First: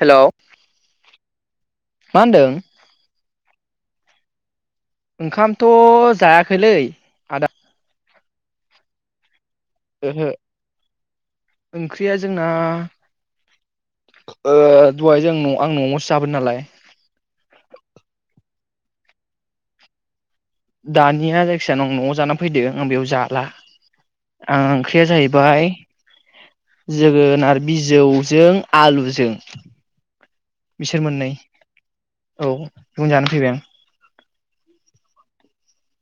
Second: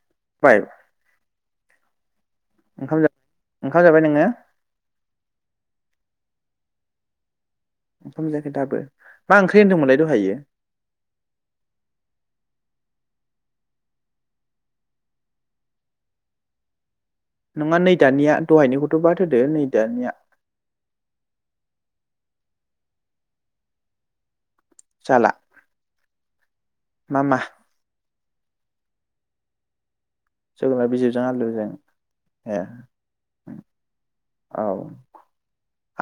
Hello बाय मा होनदों? ओंखाम जा ओंखाम जाबाय नोङो? ओंखामथ' जायाखैलै आदा। ओंखाम जायाखै दाबो। मा ओंख्रि होनदोंमोनलाय ओहो दहायो ओंख्रिया जोंना ओ दहाय जों न' आं न'आवसो जाबोदो नालाय। नङा नै दानिया दहायनिखौथ' बाद होदो नै दानिया। दानिया जायखिजाया नं न'आव जानानै फैदो आं बेयाव जाला। आं ओंख्रिया जाला जाहैबाय मा मा जोगोनार बिजौ जों आलुजों जोगोनार बिसोर बिजौजों मोननै आलुजों औ ए न'वावनो जाना फैबाय आं। औ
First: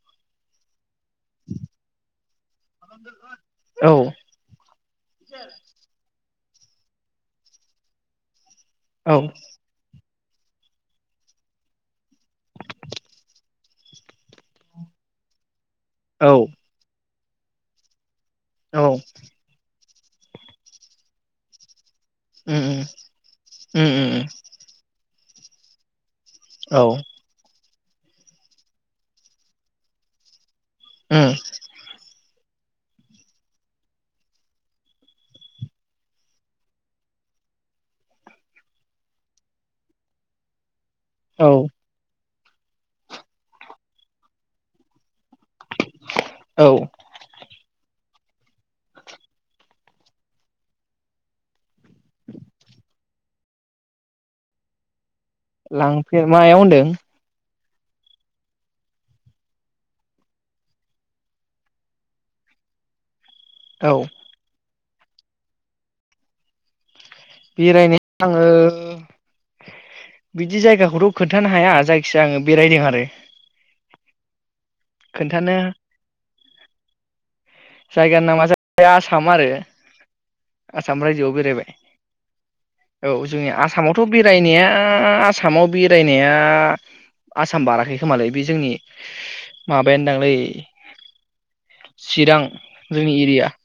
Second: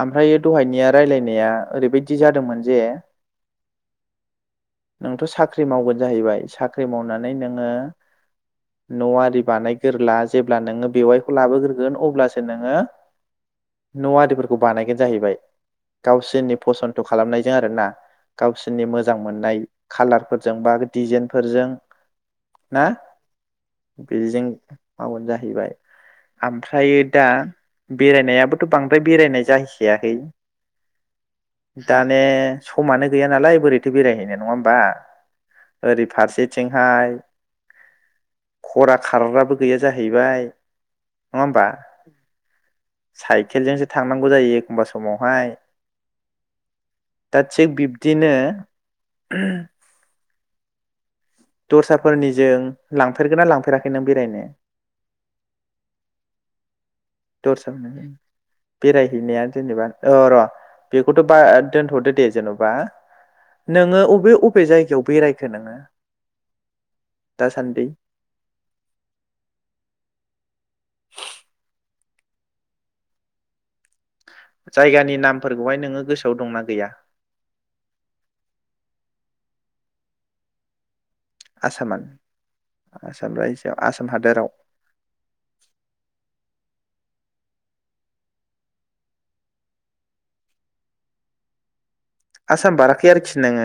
ओमफ्रायो दहायनिया रायलायनाया ओरैबायदि बिदि जादोंमोन जे औ नोंथ' साख्रि मावगोन जाहैबाय साख्रि मावनानै नोङो न' औ आरि बानाय गोरला जेब्ला नोङो बेवाइखौ लाबोग्रोगोन अब्लासो नोङो न आरिफोरखौ बानायगोन जाहैबाय औ गावसोरनि फसन्थ खालामनायजों आरोना औ गावसोरनि मोजां मोननाय खालारफोरजों बा डिजाइनफोरजों उम उम ना उम उम बेजों हाबा जा फैबाय औ आमफ्रय दा बेरायनायाबोथ बांद्राय बेरायनाय जाहैखायाखै उम दाने समानो गैया नालाय बोरैथो बेरायहैनाय नङा होमबा ओरै फारसेथिंहाय खरा खारग्राबो गैया जाहैबाय नङा औ होनबा? साइकेलजोंसो थांनांगौ जायो एखमबा समाव बाय औ दा थिख बि दिनो दस्राफोरनिजों लांफेरगोन ना लांफेराखै नों बेरायनो? लांफेर मायाव होनदों? दस्रा बेरायहैनाया जेनेबा अ र बेखौथ बाद दोनथदो दे जेनेबा औ नोङो अबे अबे जाय याव बेरायखो नोङो? दासान्दि बेरायनाय आङो बिदि जायगाखौथ खोन्थानो हाया जाय खिजाया आङो बेरायदों आरो जायगानि खोन्थानो नामफोरखौहाय नोङो गोसोआव दंना गैया? जायगानि नामा जाहैबाय आसाम आरो आसाम राय जो बेरायबाय आसामान औ आसाम जोंनि रायजोआव आसामावथ आसाम हादोराव बेरायनाया आसामाव बेरायनाया आसाम बाराखै खोमालाय बे जोंनि माबायानोदांलै चिरां आसाम बाराखै जोंनि आरिखि एरिया नोंङो?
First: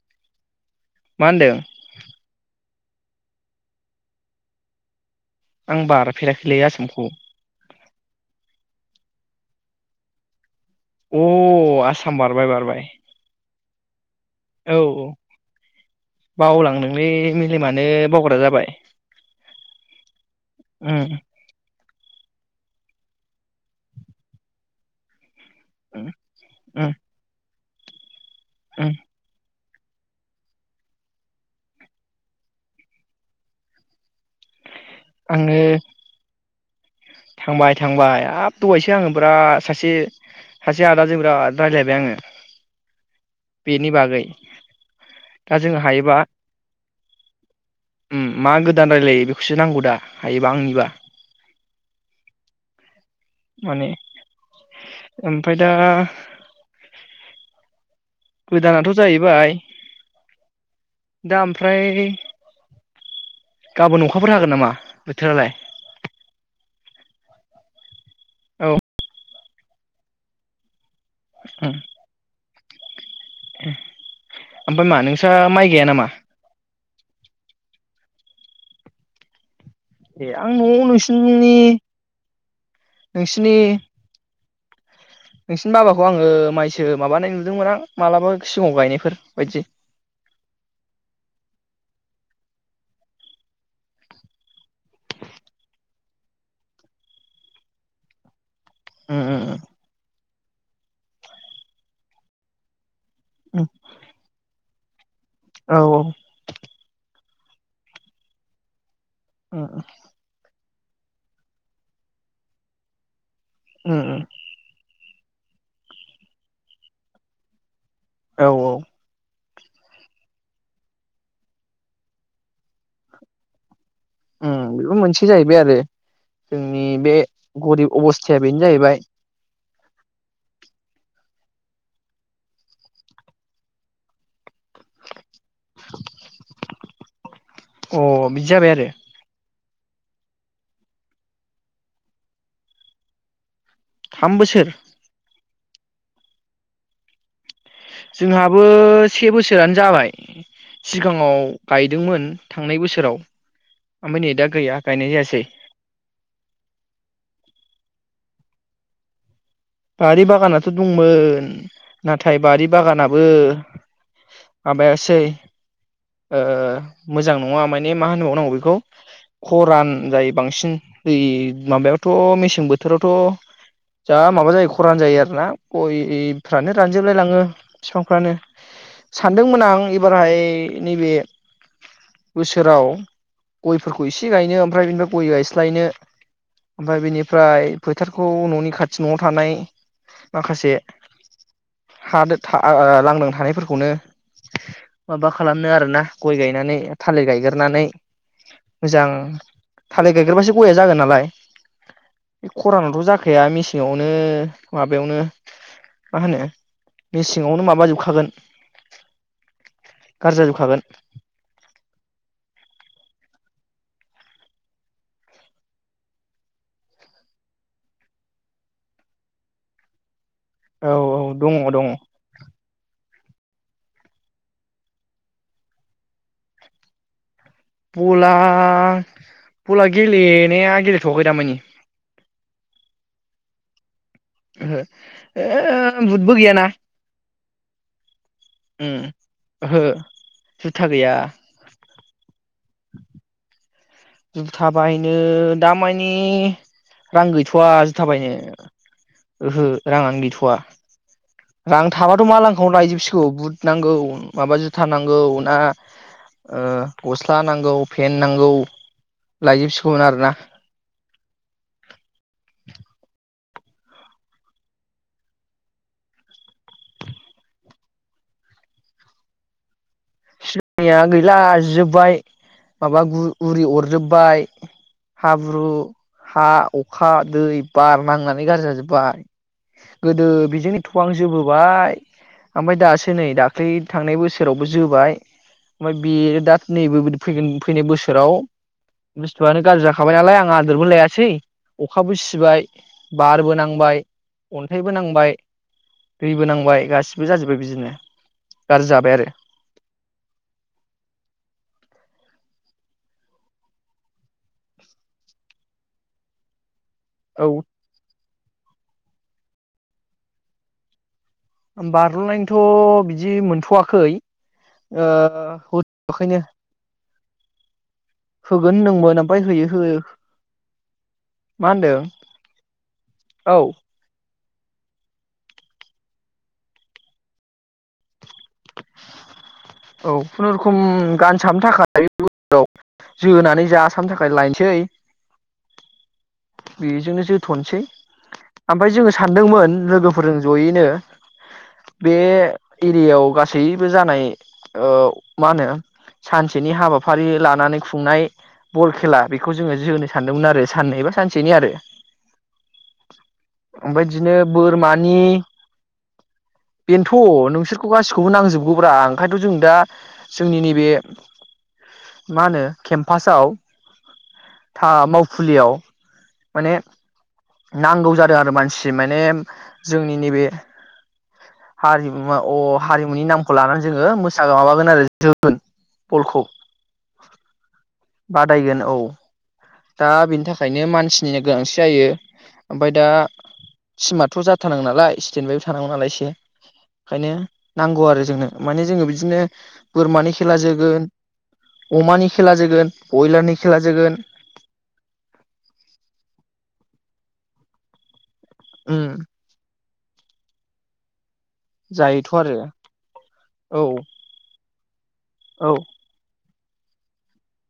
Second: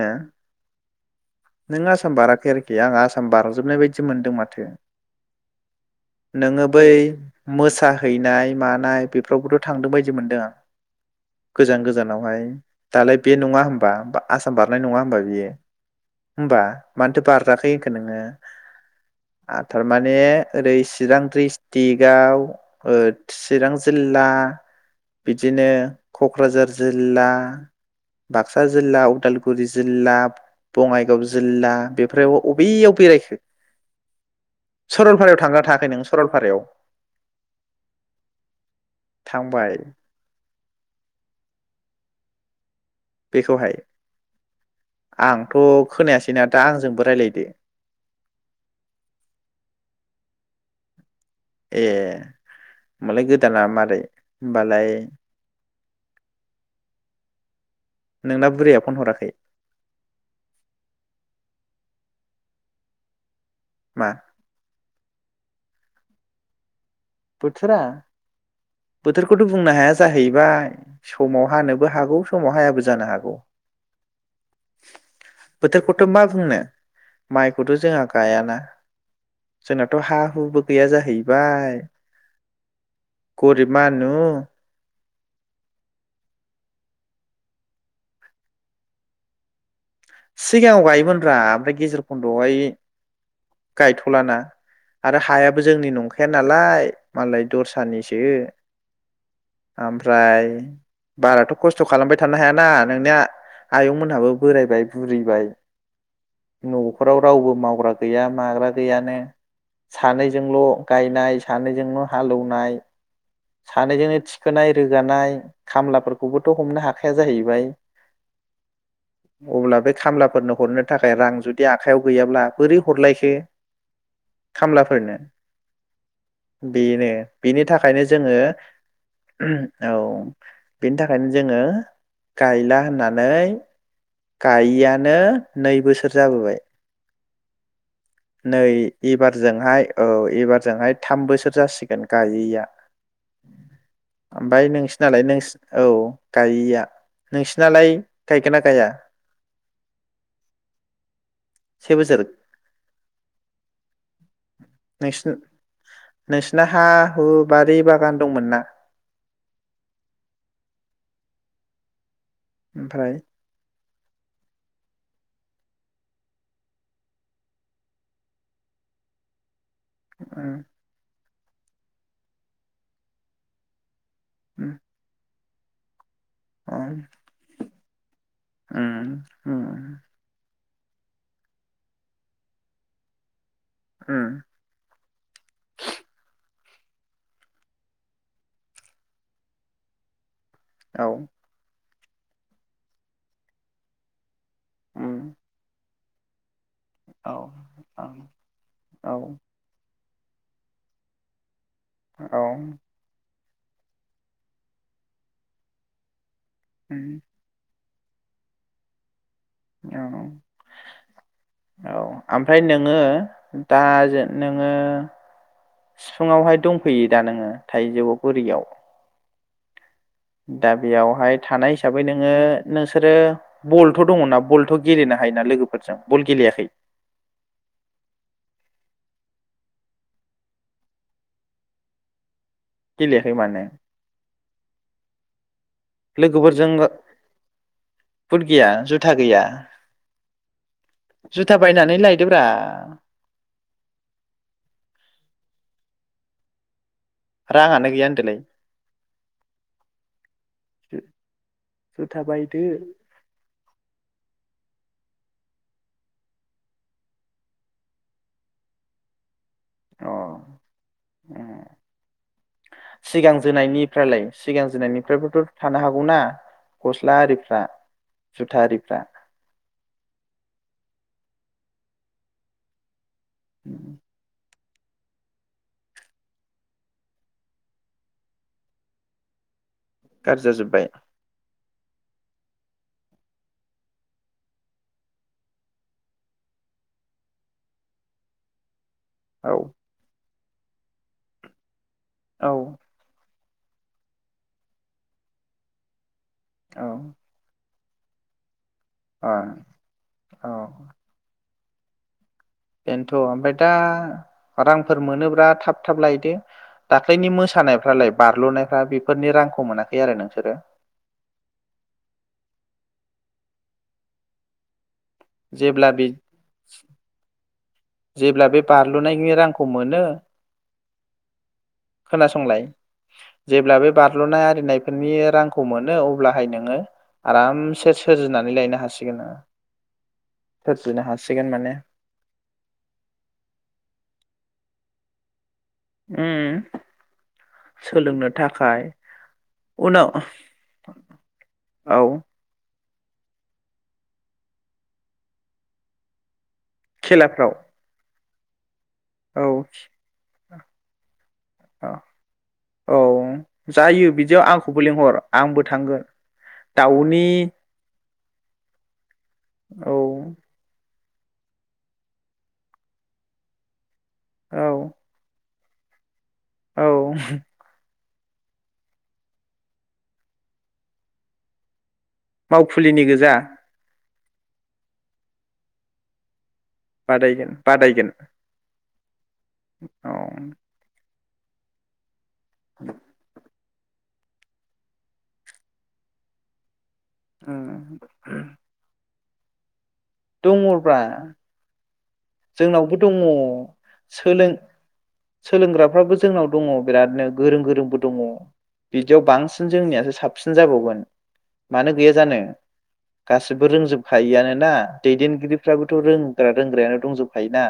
मा होनदों नोंङो आसाम बाराखै आरोखि ए आङा आसाम बारजोबनाय बायदि मोनदों माथो आं बारफेराखैलै नोङो बै आसामखौ मोसाहैनाय मानाय बे फ्रावबोथ' थांदों बायदि मोनदों आं अ गोजान आसाम गोजानावहाय बारबाय बारबाय दालाय बे नङा होनोमबा बा आसाम औ बारनाय नङा होमबा बियो होमबा बावलांदोंलै मानोथो बारराखै मेलेमानो होनखो नोङो बावग्रा जाबाय आ थारमाने ओरै उम चिरां ड्रिस टिगाव ओ चिरां जिल्ला बिदिनो उम क'क्राझार उम जिल्ला बाक्सा उम जिल्ला उदाल गुरि जिल्ला बङाइगाव जिल्ला बेफ्रायाव अबेयाव बेरायखो? सरलपारायाव आङो थांगोना थाङाखै नों सरलपारायाव? थांबाय थांबाय हाब दहायसो आङोबोरा थांबाय सासे सासे आदाजो बिराद रायलायबाय आङो। बेखौहाय बेनि बागै आंथ' दा जों हायोबा खोनायासैना दा आंजोंबो रायलायदो उम मा गोदान रायलायो बेखौसो नांगौ दा हायोबा आंनिबा ए होमबालाय गोदाना माने मारै होमबालाय ओमफ्राय दा नोंना बुरैया फन गोदानाथ' हराखै जाहैबाय दा ओमफ्राय [inaudible] गाबोन मा अखाफोर हागोन नामा? बोथोरालाय बोथोरा औ बोथोर खौथ' बुंनो हाया जाहैबाय समाव हानोबो हागौ समाव हायाबो जानो हा उम ओमफाय मा नोंसा माइ गाया बोथोरखौथ' नामा? मा बुंनो माइखौथ' जोंहा गायाना जोंनाथ' हा ए आं हुबो न'आव गैया नोंसिनि जाहैबाय नोंसिनि गरिब मानु उम नोंसिनि बाबाखौ आङो माइसो माबानाय नुदोंमोन आं मालाबा सिगाङाव गायनायफोर बायदि सिगाङाव गायोमोनब्रा ओमफ्राय गेजेर खन्द'आवहाय गायथ'लाना आरो हायाबो जोंनि नंखाया नालाय मालाय दस्रानिसो उम उम ओमफ्राय बाराथ खस्थ खालामबाय थानो हायाना नोंनिया उम आयं मोनहाबो बोरायबाय बुरिबाय औ औ नखराव रावबो मावग्रा गैया माग्रा गैयानो उम सानैजोंल गायनाय सानैजोंनो हालौवनाय उम सानैजोंनो उम थिखोनाय रोगानाय खामलाफोरखौबोथ हमनो हाखाया जाहैबाय औ औ अब्ला बे खामलाफोरनो हरनो थाखाय रां जुदि आखाइायाव गैयाब्ला बोरै हरलायखो उम बेबो खामलाफोरनो मोनसे जाहैबाय आरो जोंनि बेनो बे बेनि गरिब थाखायनो जोङो अबस्थाया बेनो जाहैबाय औ बेनि थाखायनो जोङो गायला होननानै गायिआनो नै बोसोर जाबोबाय अ बिदि नै जाबाय आरो एबारजोंहाय औ एबारजोंहाय थाम बोसोर जासिगोन गायैया थाम बोसोर ओमफाय नोंसिनालाय नों औ गायिया जोंहाबो से बोसोरानो जाबाय सिगाङाव से बोसोर गायदोंमोन थांनाय बोसोराव आमनिदा नोंसिना नोंसिना हा हु बारि बागान दंमोन ना? बारि बागानाथ दंमोन नाथाय बारि ओमफ्राय बागानाबो माबायासै ओ मोजां नङा माने मा होनोबावनांगौ बेखौ खरान जायो उम बांसिन दै माबायावथ मेसें बोथोरावथ जा माबा उम खरान जायो आरो ना गय इरि फानो उम रानजोबलायलाङो फोरानो उम सानदोंमोन आं उम एबारहाय नैबे बोसोराव गयफोरखौ इसे उम गायनो ओमफ्राय बेनिफ्राय गय गायस्लायनो ओमफ्राय बेनिफ्राय फोथारखौ न'नि खाथि न'आव थानाय माखासे औ हा दो था ओ लांदां थानायफोरखौनो उम माबा खालामनो आरोना गय गाय नानै थालिर औ गायगारनानै औ मोजां औ थालिर गायगोरबासो गया जागोन नालाय औ खरानथ' जा खाया मेसेङावनो माबायावनो मा होनो उम [inaudible] हागोन औ औ आमफ्राय नों नोङो दा नोङो सिफुुंआवहाय दंफैयो दा नोङो थाइजौगुरिआव? दा औ औ बेयावहाय दङ थानाय दङ हिसाबै नोङो नों सोरो बलथ' दङना बलथ' गेलेनो हायोना लोगोफोरजों बल गेलेयाखै? बला बला गेलेनाया गेलेथ'आखै दामानि गेलेयाखै माने ओहो ओ हो बुदबो लोगोफोरजों गैयाना बुट गैया उम जुथा गैया ओहो जुथा गैया जुथा बायनानै लाइ दोब्रा जुथा बायनो दामानि रां गैथ'वा राङानो गैया होनदोलाय जुथाबायनो ओहो रांआनो गैथ'वा रां जुथा थाबाथ' बायदो मालांखोआवनो लायजोबसिगौ बुदनांगौ माबा जुथ जुथा नांगौ ना ओ गस्ला नांगौ फेन नांगौ लायजोब सिगौमोन अ आरोना उम सिगां जोनायनिफ्रा लाय सिगां जोनायनिफ्रायबोथ' थानो हागौना गस्ला आरिफ्रा जुथा आरिफ्रा दा गैला जिजोबबाय माबा गु उरि अरजोबबाय हाब्रु हा अखा दै बार नांनानै गाज्रि जाजोब्बाय गोदो गाज्रि बिजोंनो जाजोब्बाय थआंजोबो [unintelligible] बाय ओमफ्राय दासो नै दाख्लै थांनाय बोसोरावबो जोबाय ओमफ्राय बेयो दा नैबे फैगोन फैनाय बोसोराव औ बुस्थुआनो गाज्रि जाखाबाय नालाय आं आदोर बो लायासै अखाबो औ सिबाय बारबो नांबाय अन्थाइबो नांबाय दैबो नांबाय औ गासिबो जाजोब्बाय बिदिनो गारजि जाबाय आरो अ बेनोथ' ओमफ्राय दा रांफोर मोनोब्रा थाब थाब लायदो। दाख्लैनि औ मोसानायफ्रालाय बारल' नायफ्रा बेफोरनि रांखौ मोनाखै आरो नोंसोरो? बारलनायनिथ' बिदि मोनथ'वाखै ओ जेब्ला बे होथ'आखैनो। जेब्ला बे बारलुनायनि रांखौ मोनो मा होनदों खोनासंलाय औ जेब्ला बे बारलुनाय नायफोरनि रांखौ मोनो अब्लाहाय नोङो आरामसे सोरजिनानै लायनो हासिगोन ना। औ खुनुरुखुम गानसाबनो माने थाखाय औ जोनानै जासाबनो थाखाय लायनोसै। उम बेजोंनो जोथ' नोसै सोलोंनो थाखाय ओमफ्राय जोङो सानदोंमोन उनाव लोगोफोरजों जयैनो औ बे एरियायाव गासैबो जानाय औ मा होनो सानस सेनि हाबाफारि खेलाफ्राव लानानै खुंनाय बल खेला औ बेखौ जोङो जोनो सानदोंमोन आरो साननै बा सानसेनि आरो औ ओमफ्राय जायो इदिनो बिदियाव आंखौबो लिंहर बोरमानि आंबो थांगोन दाउनि बेनोथ' नोंसोरखौबा सोर खौबो नांजोबगौ ब्रा ओंखार जों दा औ जोंनि नैबे मा होनो केम्पासयाव औ था मावफुलियाव माने औ नांगौ जादों आरो मानसि माने जोंनि नैबे हारिमुवाउ अ मावखुलिनि हारिमुनि गोजा नामखौ लानानै जोङो मो सा माबागोन आरो जोगोन बलखौ। बादायगोन बादायगोन। बादायगोन औ दा औ बिनि थाखायनो मानसि निनो गोनांथि जायो। ओमफ्राय दा टिमाथ' जाथारनांगौ नालाय सिटेन बायबो थानांगौ नालाय एसे ओंखायनो उम नांगौ आरो जोंनो माने जोङो बि दिनो बोरमानि खेला दङब्रा जोगोन अमानि खेला जोगोन जोंनावबो दङ बयलारनि खेला जोगोन सोलों सोलोंग्राफ्राबो जोंनाव दङ' बिरादनो गोरों गोरोंबो दङ। उम बिदियाव बांसिन जोंनियासो साबसिन जाबावगोन। मानो गैया जायोथ' जानो आरो गासिबो औ रोंजोबखायो आनो ना औ दैदेनगिरिफ्राबोथ' रों बारा रोंग्रायानो दंजोबखायोना।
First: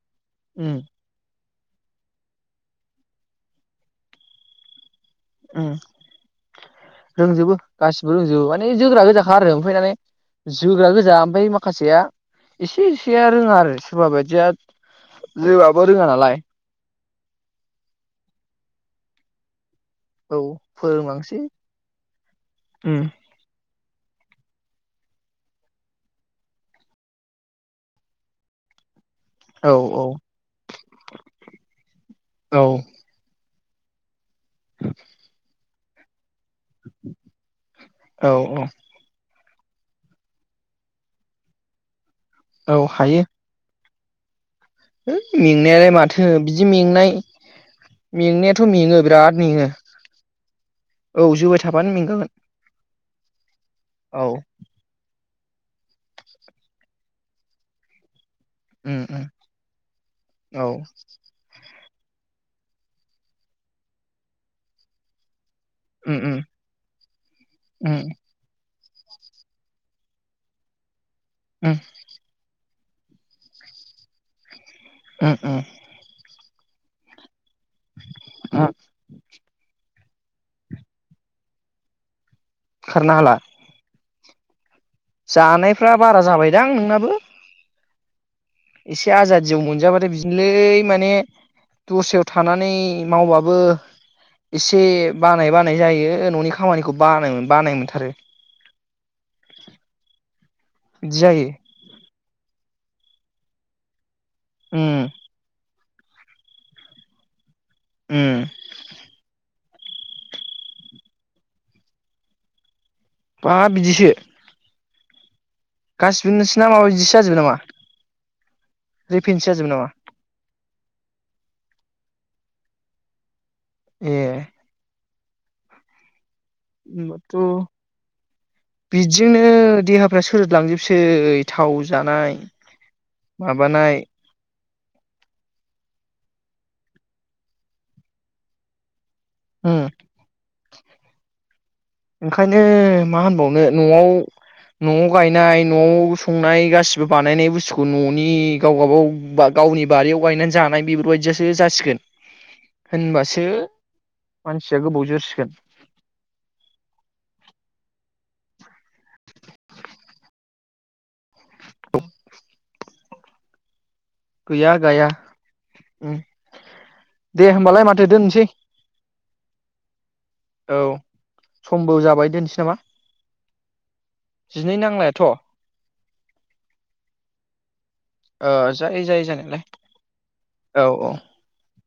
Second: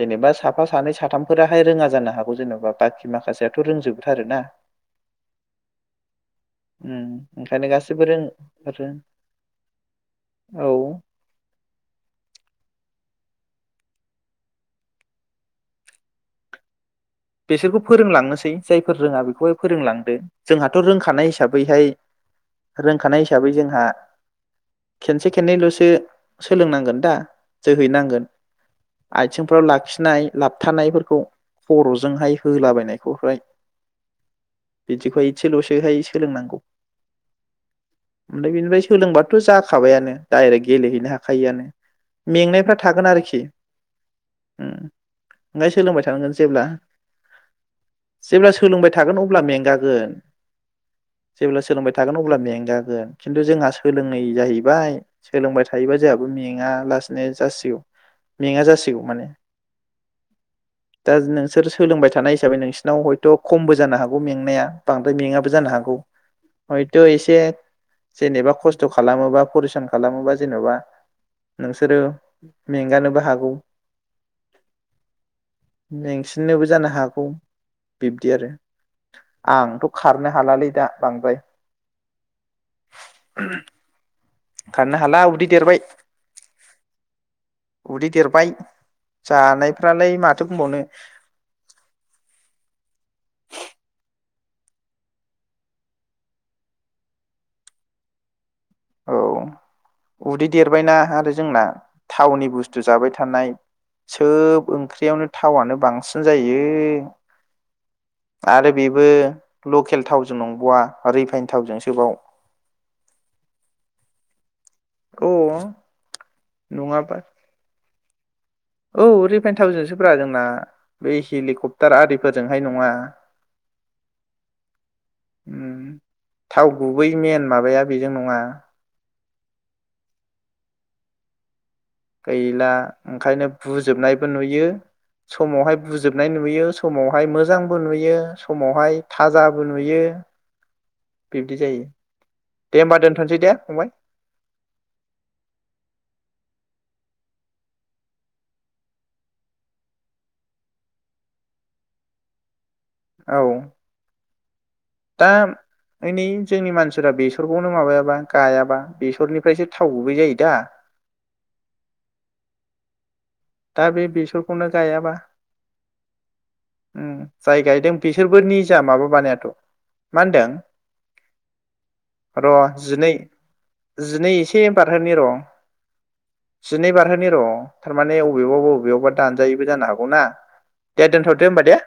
जेनेबा साफा उम सानै साथामफोरा बाहाय रोङा जानो हागौ जेन'बा बाखि माखासेयाथ' रोंजोबथारो ना। उम रोंजोबो ओंखायनो गासैबो गासिबो रों रोंजोबो माने रों जोग्रा गोजाखा आरो ओमफ्राय माने औ जोग्रा गोजा ओमफ्राय माखासेया एसे सेया रोङा आरो सोरबा बायदिया जोबाबो रोङा नालाय। बिसोरखौ फोरोंलांनोसै जायफोर रोङा बेखौहाय फोरोंलांदो औ जोंहाथ' रोंखानाय फोरोंलांसै हिसाबैहाय उम रोंखानाय हिसाबै जोंहा खेनसे खननैल'सो सोलोंनांगोन दा जोहैनांगोन। आइथिंफ्राव औ औ लाखिनाय लाबथानायफोरखौ खर' जोंहाय औ होलाबायनायखौहाय इदिखौ इसेल' बेहाय सोलोंनांगौ औ ओमफ्राय बेनिफ्राय सोलोंबा थ' जाखाबायानो दायरेक गेलेहैनो हाखायोआनो। मेंनायफ्रा औ थागोन हायो आरोखि। उम ओमफ्राय मेंनायालाय सोलोंबाय माथो थानांगोन बिदि जेब्ला मेंनाय जेब्ला मेंनायाथ' सोलोंबाय मेङो थागोन बिराद अब्ला मेङो मेंगागोन औ जोबाय जेब्ला थाबानो सोलोंबाय थागोन मेंगागोन अब्ला मेंगागोन खिन्थु जोंहा सोलोंनाय औ जाहैबाय सोलोंबाय थायोबा जोंहाबो मेङा लासेनो जासिगौ मेङा जासिगौ उम उम माने औ दा नोंसोर सोलोंबाय थानाय हिसाबै नोंसिनाव हयथ' खमबो जानो हागौ मेंनाया बांद्राय मेङा बो जानो हागौ उम उम हयथ' एसे उम उम जेनेबा खस खस्थ' खालामोबा परिसान खालामोबा जेन'बा उम नोंसोरो मेंगानोबो हागौ। उम उम। नोबो जानो हागौ। बिब्दि आरो आंथ' खारनो हालालै दा बांद्राय खारनो हाला? खारनो हाला उदै देरबाय जानायफ्रा बारा जाबायदां नोंनाबो उदै देरबाय। एसे आजादियाव मोनजाबाथाय जानायफ्रालाय माथो बिदिनोलै बुंबावनो माने दस्रायाव थानानै मावबाबो एसे बानाय बानाय जायो न'नि खामानिखौ बानाय-बानाय मोनथारो। औ उदै देरबायना बिदि आरो जायो जोंना थावनि बुस्थ थु जाबाय थानाय सोब उम ओंख्रियावनो थावानो बां सिन जायो उम आरो बेबो लकेल थावजों नंबावा रिफाइन थावजोंसोबाव बाब बिदिसो अ गासिबो नोंसोरना माबा इदिसो जाजोबो नामा? औ रिफिनसो जाजोबो नामा रिफाइनथावजोंसो ब्रा जोंना। बे हेलिकप्टार आरिफोरजोंहाय नङा। ए उम थाव गुबै होनबाथ' मेन माबाया बेजों नङा बिदिजोंनो देहाफ्रा सोरोदलांजोबसै थाव जानाय गैला ओंखायनो माबानाय बुजोबनायबो नुयो। समावहाय बुजोबनाय नुयो समावहाय मोजांबो नुयो समावहाय थाजाबो उम नुयो बिब्दि जायो ओंखायनो दे होमबा मा दोनथ'सै दे होनबावनो फंबाय न'आव न'आव गायनाय न'आव संनाय गा बिबो बानायनाय बुस्थुखौ न'नि गाव गाबाव गावनि बारियाव गायनानै जानाय बेफोरबायदियासो जासिगोन। औ होनबासो मान दा ऐनै जोंनि मानसिफ्रा बेसरखौनो माबायाबा गायाबा बेसरनिफ्रायसो थाव गुबै जायो दा। औ दा बे बेसरखौनो गैया गाया गायाबा उम उम दे जाय होमबालाय गायदों माथो बेसोरबो दोननोसै निजा माबाबानाय [inaudible] मा होनदों औ समबो जाबाय र दोनसै नामा जिनै जिनै एसे बारहोनि र' जिनै बारहोनि र थारमान ओ बबेयावबाबा जायो बबेयावबा जायो जानायालाय दानजायैबो जानो हागौना औ दे औ दोनथदो होमबा दे